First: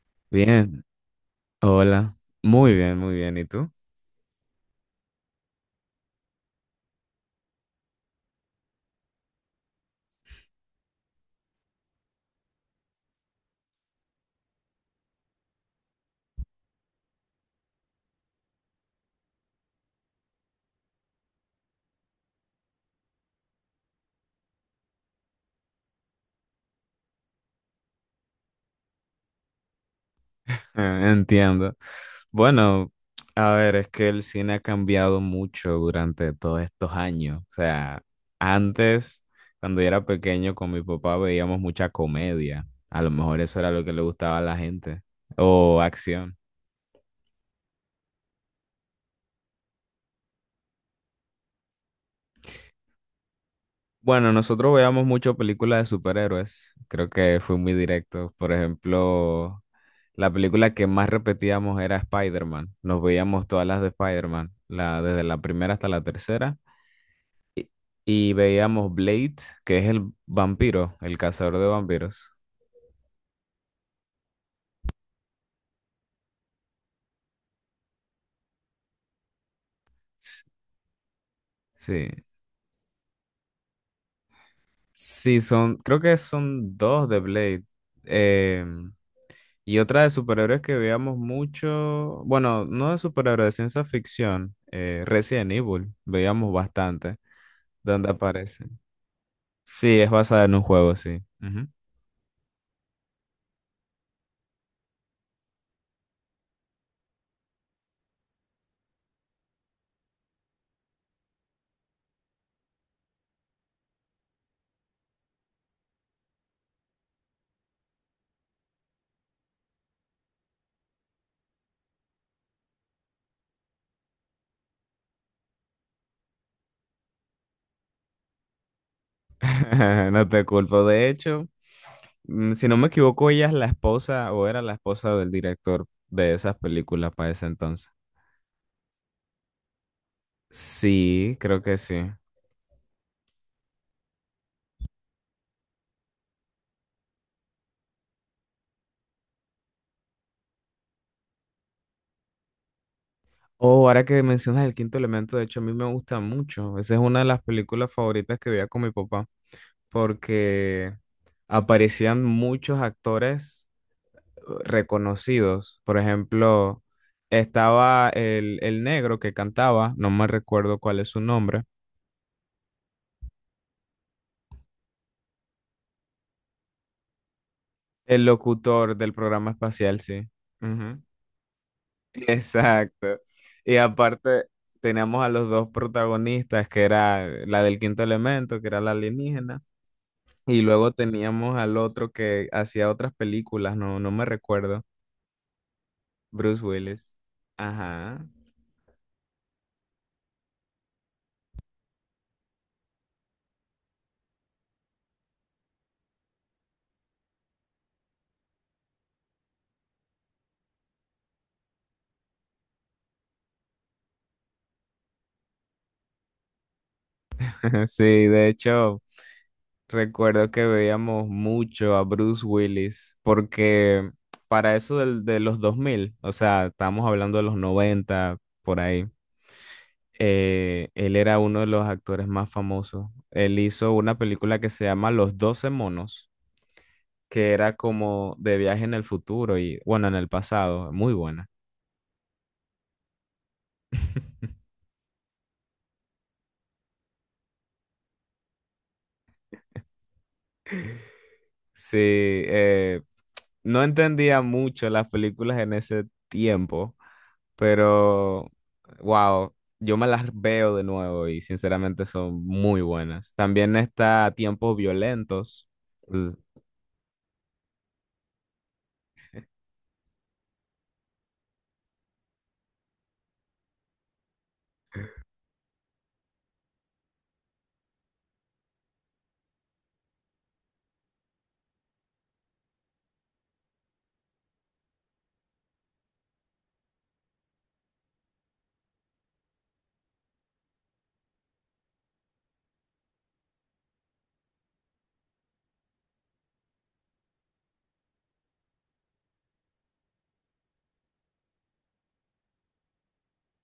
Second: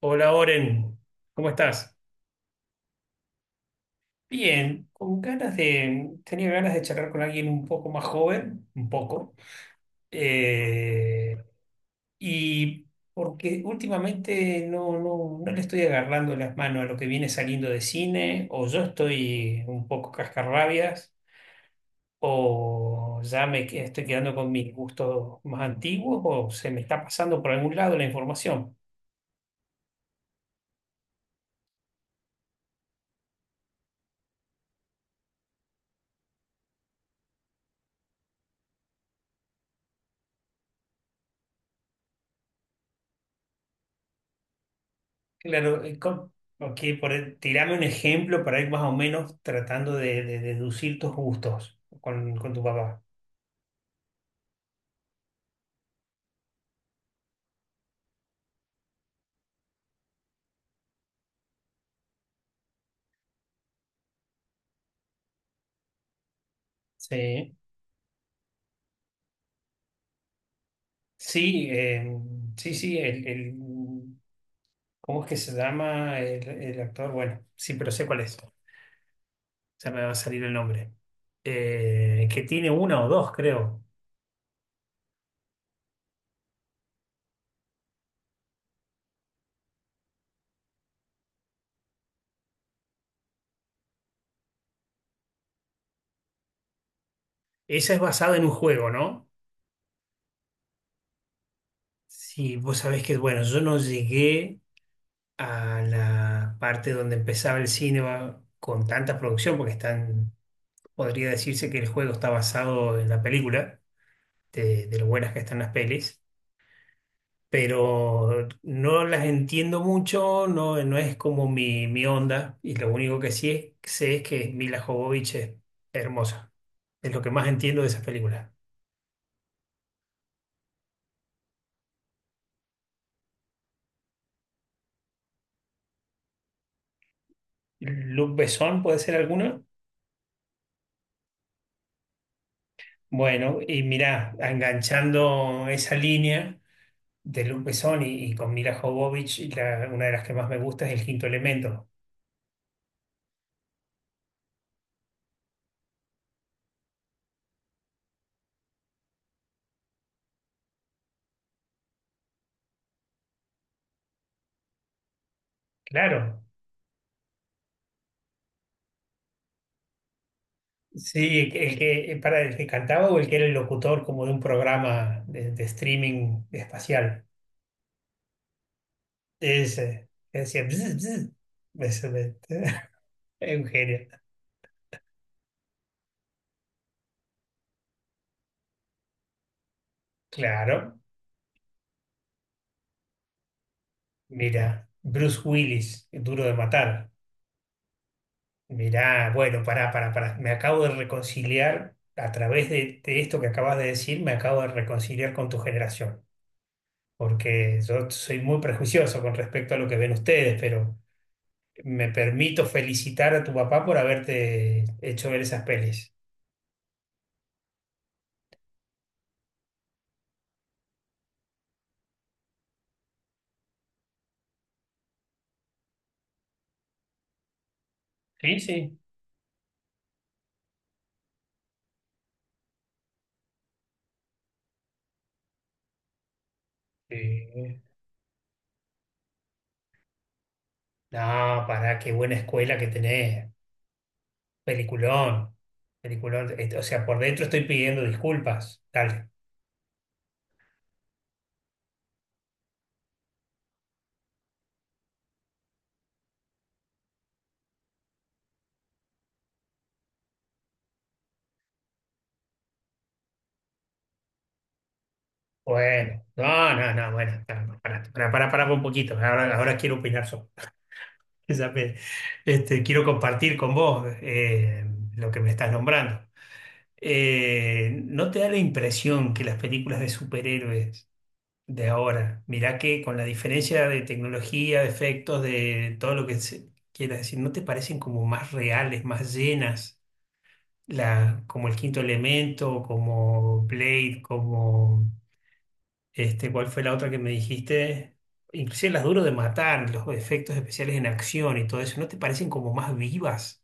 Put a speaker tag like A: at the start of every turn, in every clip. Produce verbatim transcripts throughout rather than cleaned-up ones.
A: Hola
B: Bien,
A: Oren, ¿cómo estás?
B: hola, muy bien, muy bien, ¿y tú?
A: Bien, con ganas de, tenía ganas de charlar con alguien un poco más joven, un poco, eh, y porque últimamente no, no, no le estoy agarrando las manos a lo que viene saliendo de cine, o yo estoy un poco cascarrabias, o ya me que- estoy quedando con mis gustos más antiguos, o se me está pasando por algún lado la información.
B: Eh, Entiendo. Bueno, a ver, es que el cine ha cambiado mucho durante todos estos años. O sea, antes, cuando yo era pequeño con mi papá veíamos mucha comedia. A lo mejor eso era lo que le gustaba a la gente, o
A: Claro, eh, com-
B: acción.
A: ok, por, e- tirame un ejemplo para ir más o menos tratando de, de deducir tus gustos con, con tu papá.
B: Bueno, nosotros veíamos mucho películas de superhéroes. Creo que fui muy directo. Por ejemplo, la película que más repetíamos era Spider-Man. Nos veíamos todas las de Spider-Man, la, desde la primera hasta la tercera.
A: Sí.
B: Y, y veíamos Blade, que es el vampiro, el cazador de
A: Sí, eh,
B: vampiros.
A: sí, sí, el, el- ¿cómo es que se llama el, el actor? Bueno, sí, pero sé cuál es. Ya me va a salir
B: S-
A: el nombre.
B: Sí,
A: Eh, que tiene una o dos, creo.
B: sí, son, creo que son dos de Blade. Eh, y otra de superhéroes que veíamos mucho, bueno, no de superhéroes, de ciencia ficción, eh, Resident Evil, veíamos bastante,
A: Esa es
B: donde
A: basada en un
B: aparece.
A: juego, ¿no?
B: Sí, es basada en un juego, sí. Ujú.
A: Sí, vos sabés que, bueno, yo no llegué a la parte donde empezaba el cine va- con tanta producción, porque están. Podría decirse que el juego está basado en la película, de, de lo buenas que están las pelis, pero no las entiendo mucho, no, no es como mi, mi onda, y lo único que sí es- sé es que Mila Jovovich es hermosa. Es lo que más entiendo de esas películas.
B: No te culpo. De hecho, mm, si no me equivoco, ella es la esposa o era la esposa del director de esas películas para ese entonces.
A: Luc Besson puede ser alguna.
B: Sí, creo que sí.
A: Bueno, y mirá, enganchando esa línea de Luc Besson y, y con Mila Jovovich, y la- una de las que más me gusta es El Quinto Elemento.
B: Oh, ahora que mencionas el quinto elemento, de hecho, a mí me gusta mucho. Esa es una de las películas favoritas que veía con mi papá, porque aparecían muchos actores eh, reconocidos. Por
A: Claro.
B: ejemplo, estaba el, el negro que cantaba, no me recuerdo cuál es su
A: Sí,
B: nombre.
A: el que, para el que cantaba o el que era el locutor como de un programa de, de streaming espacial.
B: El locutor del programa espacial,
A: Ese,
B: sí.
A: que decía, "Bzz,
B: Ujú.
A: bzz". Ese me-
B: Exacto.
A: es un
B: Y
A: genio.
B: aparte teníamos a los dos protagonistas, que era la del quinto elemento, que era la alienígena, y luego
A: Claro,
B: teníamos al otro que hacía otras películas, no, no me recuerdo,
A: mira, Bruce Willis, Duro de
B: Bruce
A: Matar.
B: Willis. Ajá.
A: Mirá, bueno, pará, pará, pará. Me acabo de reconciliar a través de, de esto que acabas de decir, me acabo de reconciliar con tu generación. Porque yo soy muy prejuicioso con respecto a lo que ven ustedes, pero. Me permito felicitar a tu papá por haberte hecho ver esas pelis.
B: Sí, de hecho, recuerdo que veíamos mucho a Bruce Willis porque para eso del- de los dos mil, o sea, estamos hablando de los noventa
A: Sí,
B: por
A: sí.
B: ahí, eh, él era uno de los actores más famosos. Él hizo una película que se llama Los doce monos, que era
A: Sí.
B: como de viaje en el futuro y bueno, en el pasado, muy
A: No,
B: buena.
A: pará, qué buena escuela que tenés. Peliculón. Peliculón. Este, o sea, por dentro estoy pidiendo disculpas. Dale.
B: Sí, eh, no entendía mucho las películas en ese tiempo, pero wow, yo me las veo de nuevo y sinceramente son muy buenas. También está Tiempos Violentos.
A: Bueno.
B: Mm.
A: No, no, no, bueno. Pará, pará, pará, pará pará un poquito. Ahora, ahora quiero opinar sobre. esa me- Este, quiero compartir con vos eh, lo que me estás nombrando. Eh, ¿no te da la impresión que las películas de superhéroes de ahora? Mirá que con la diferencia de tecnología, de efectos, de todo lo que se quiera decir, ¿no te parecen como más reales, más llenas? La, como el quinto elemento, como Blade, como este, ¿cuál fue la otra que me dijiste? Inclusive las duro de matar, los efectos especiales en acción y todo eso, ¿no te parecen como más vivas?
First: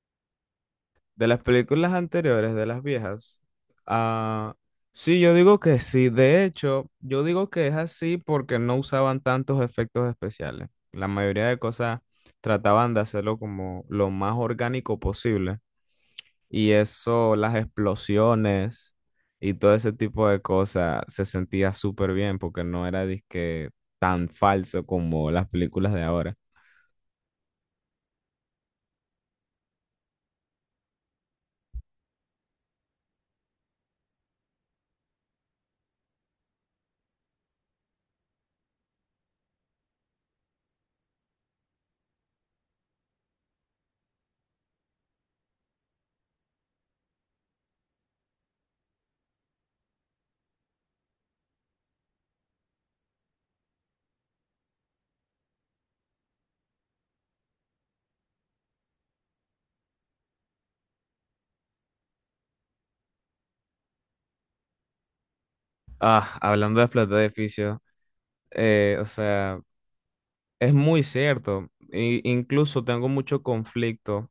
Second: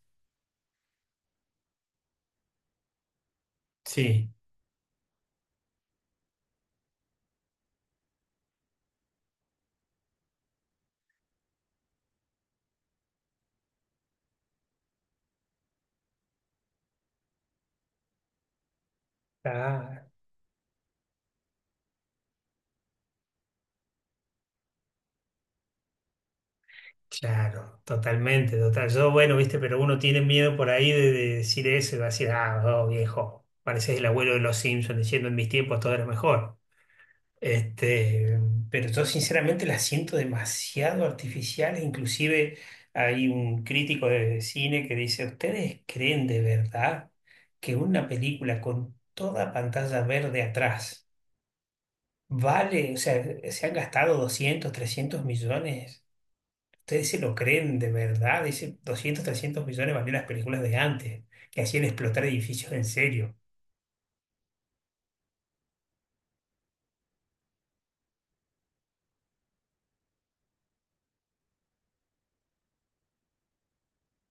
B: De las películas anteriores, de las viejas,
A: Sí.
B: ah, sí, yo digo que sí. De hecho, yo digo que es así porque no usaban tantos efectos especiales. La mayoría de cosas trataban de hacerlo como lo más orgánico posible. Y eso, las explosiones y todo ese
A: Está,
B: tipo de cosas, se sentía súper bien porque no era disque tan falso como las películas de ahora.
A: Claro, totalmente, total. Yo, bueno, viste, pero uno tiene miedo por ahí de, de decir eso y va a decir, ah, oh, viejo, pareces el abuelo de los Simpsons diciendo en mis tiempos todo era mejor. Este, pero yo sinceramente la siento demasiado artificial. Inclusive hay un crítico de cine que dice, ¿ustedes creen de verdad que una película con toda pantalla verde atrás vale, o sea, se han gastado doscientos, trescientos millones? Ustedes se lo creen de verdad, dice doscientos trescientos millones valían las películas de antes, que hacían explotar edificios en serio.
B: Ah, hablando de Flat de edificio, eh, o sea... Es muy cierto. I- incluso tengo mucho conflicto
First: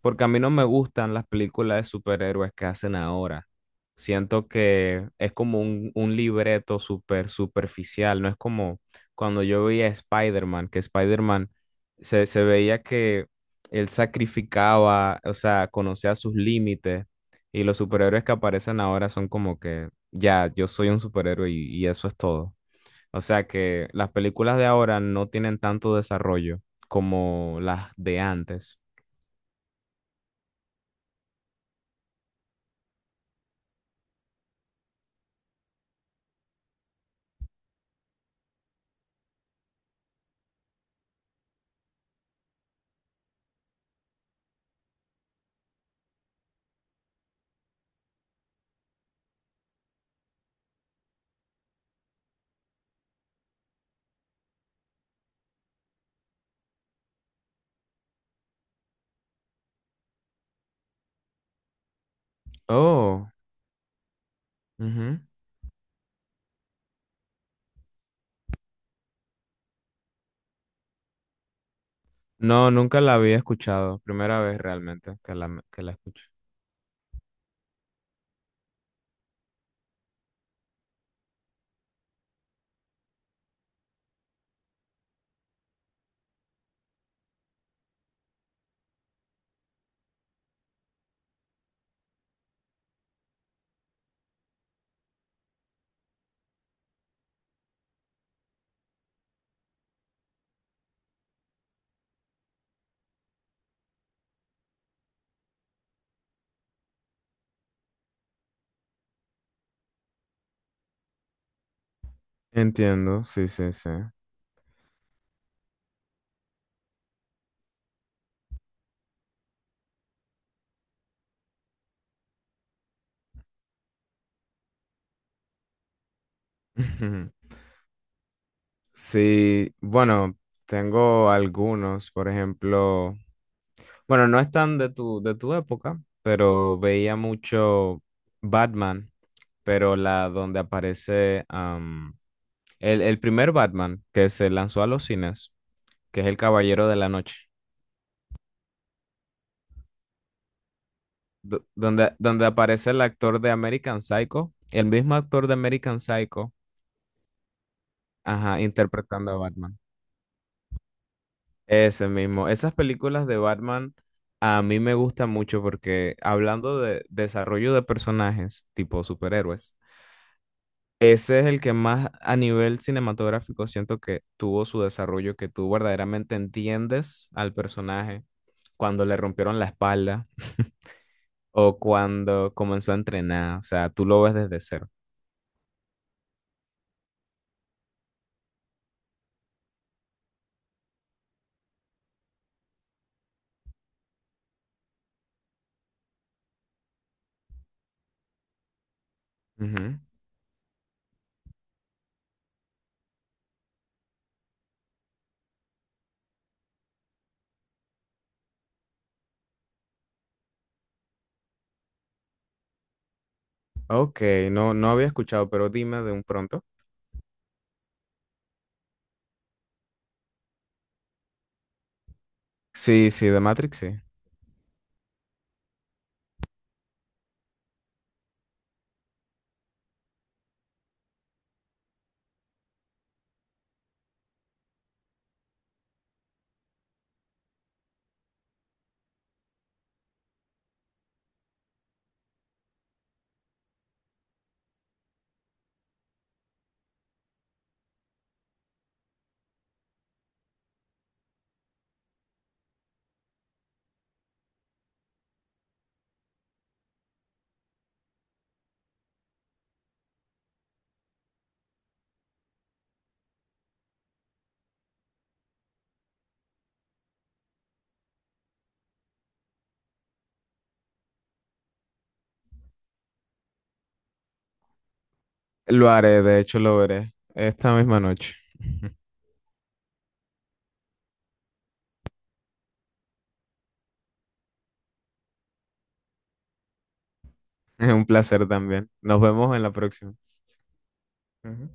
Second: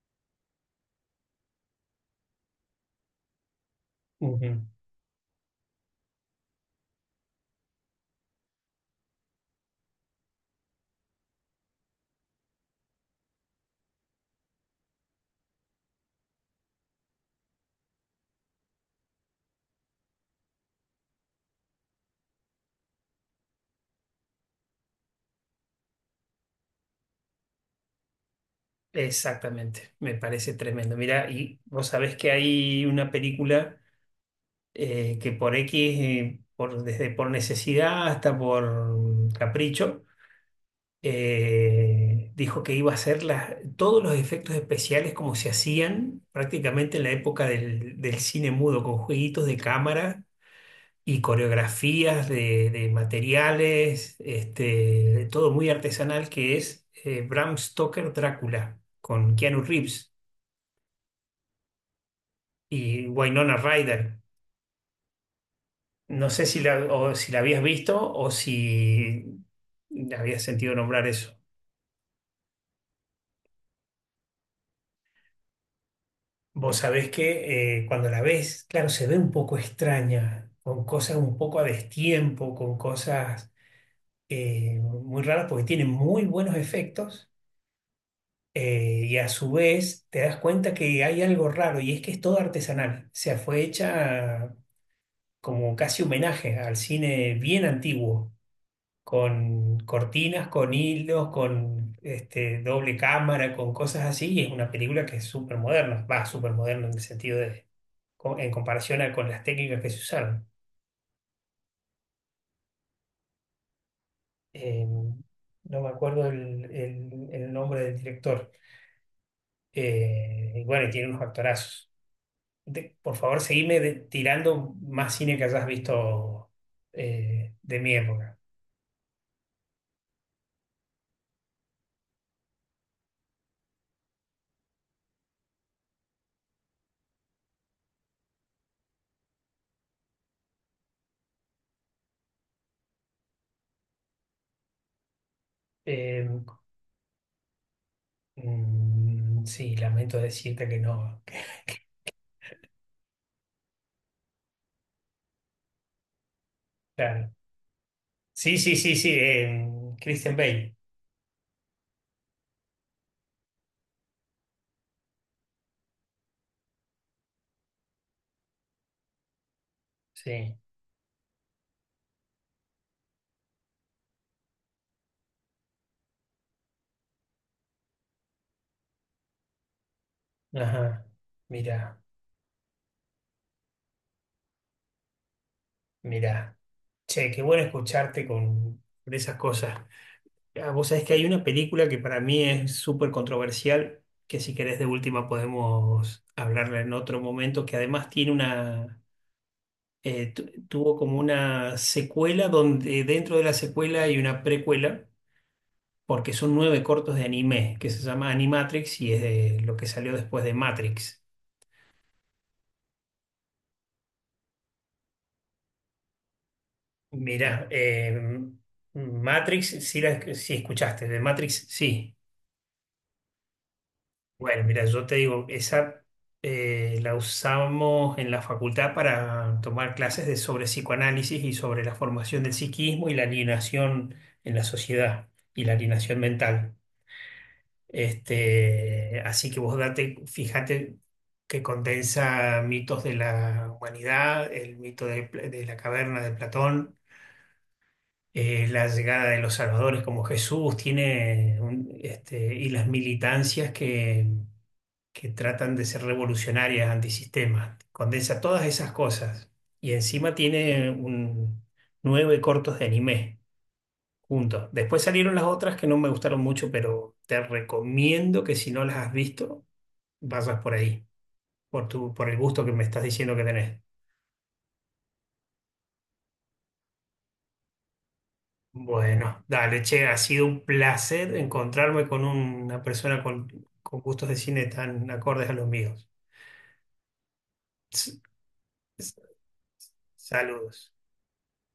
B: porque a mí no me gustan las películas de superhéroes que hacen ahora. Siento
A: Ujú.
B: que es como un, un libreto súper superficial. No es como cuando yo veía a Spider-Man, que Spider-Man se, se veía que él sacrificaba, o sea, conocía sus límites. Y los superhéroes que aparecen ahora son como que ya, yo soy un superhéroe y y eso es todo. O sea que las películas de ahora no tienen tanto desarrollo como las de antes.
A: Exactamente, me parece tremendo. Mira, y vos sabés que hay una película eh, que por X, eh, por, desde por necesidad hasta por capricho, eh, dijo que iba a hacer las- todos los efectos especiales como se hacían prácticamente en la época del, del cine mudo, con jueguitos de cámara y coreografías de, de materiales, este, de todo muy artesanal que es eh, Bram Stoker Drácula con Keanu Reeves y
B: Oh,
A: Winona Ryder.
B: ujú.
A: No sé si la, o si la habías visto o si habías sentido nombrar eso.
B: No, nunca la había escuchado. Primera vez realmente que la, que la escucho.
A: Vos sabés que eh, cuando la ves, claro, se ve un poco extraña, con cosas un poco a destiempo, con cosas eh, muy raras, porque tiene muy buenos efectos. Eh, y a su vez te das cuenta que hay algo raro y es que es todo artesanal. O sea, fue hecha como casi homenaje al cine bien antiguo, con cortinas, con hilos, con este, doble cámara, con cosas así. Y es una película que es súper moderna, va, súper moderna en el sentido de, co- en comparación a con las técnicas que se usaron.
B: Entiendo, sí, sí, sí.
A: Eh, no me acuerdo el, el- el nombre del director. Eh, y bueno, y tiene unos actorazos. De- por favor, seguime de- tirando más cine que hayas visto eh, de mi época.
B: Sí, bueno, tengo algunos, por ejemplo, bueno, no están de tu, de tu época, pero veía mucho Batman, pero la donde aparece El, el primer Batman que se lanzó a los cines, que es
A: Eh,
B: El Caballero de la Noche,
A: mm, sí, lamento decirte que no. Que-
B: do- donde, donde aparece el actor de American Psycho, el mismo actor de American Psycho,
A: claro. Sí,
B: ajá,
A: sí, sí, sí.
B: interpretando a
A: eh,
B: Batman.
A: Christian Bale.
B: Ese mismo. Esas películas de Batman a mí me gustan mucho porque hablando de desarrollo de personajes tipo superhéroes,
A: Sí.
B: ese es el que más a nivel cinematográfico siento que tuvo su desarrollo, que tú verdaderamente entiendes al personaje cuando le rompieron la espalda.
A: Ajá.
B: O
A: Mira,
B: cuando comenzó a entrenar, o sea, tú lo ves desde cero.
A: mira. Che, qué bueno escucharte con con esas cosas. Ah, vos sabés que hay una película que para mí es súper controversial, que si querés de última podemos hablarla en otro momento, que además tiene una
B: Ujú.
A: eh, tu- tuvo como una secuela donde dentro de la secuela hay una precuela, porque son nueve cortos de anime, que se llama Animatrix y es de lo que salió después de Matrix.
B: Ok, no, no había escuchado, pero dime de un pronto.
A: Mirá, eh, Matrix, sí, la- sí escuchaste, de Matrix, sí.
B: Sí, sí, de Matrix, sí.
A: Bueno, mira, yo te digo, esa eh, la usamos en la facultad para tomar clases de, sobre psicoanálisis y sobre la formación del psiquismo y la alienación en la sociedad y la alienación mental. Este, así que vos date, fíjate que condensa mitos de la humanidad, el mito de, Pla- de la caverna de Platón, eh, la llegada de los salvadores como Jesús, tiene un- este, y las militancias que, que tratan de ser revolucionarias, antisistema. Condensa todas esas cosas. Y encima tiene un, nueve cortos de anime juntos. Después salieron las otras que no me gustaron mucho, pero te recomiendo que si no las has visto vayas por ahí, por tu, por el gusto que me estás diciendo que tenés.
B: Lo haré, de hecho lo veré esta misma noche.
A: Bueno, dale, che, ha sido un placer encontrarme con una persona con, con gustos de cine tan acordes a los míos.
B: Es un
A: S-
B: placer también.
A: s-
B: Nos vemos en la próxima.
A: Saludos.
B: Ujú.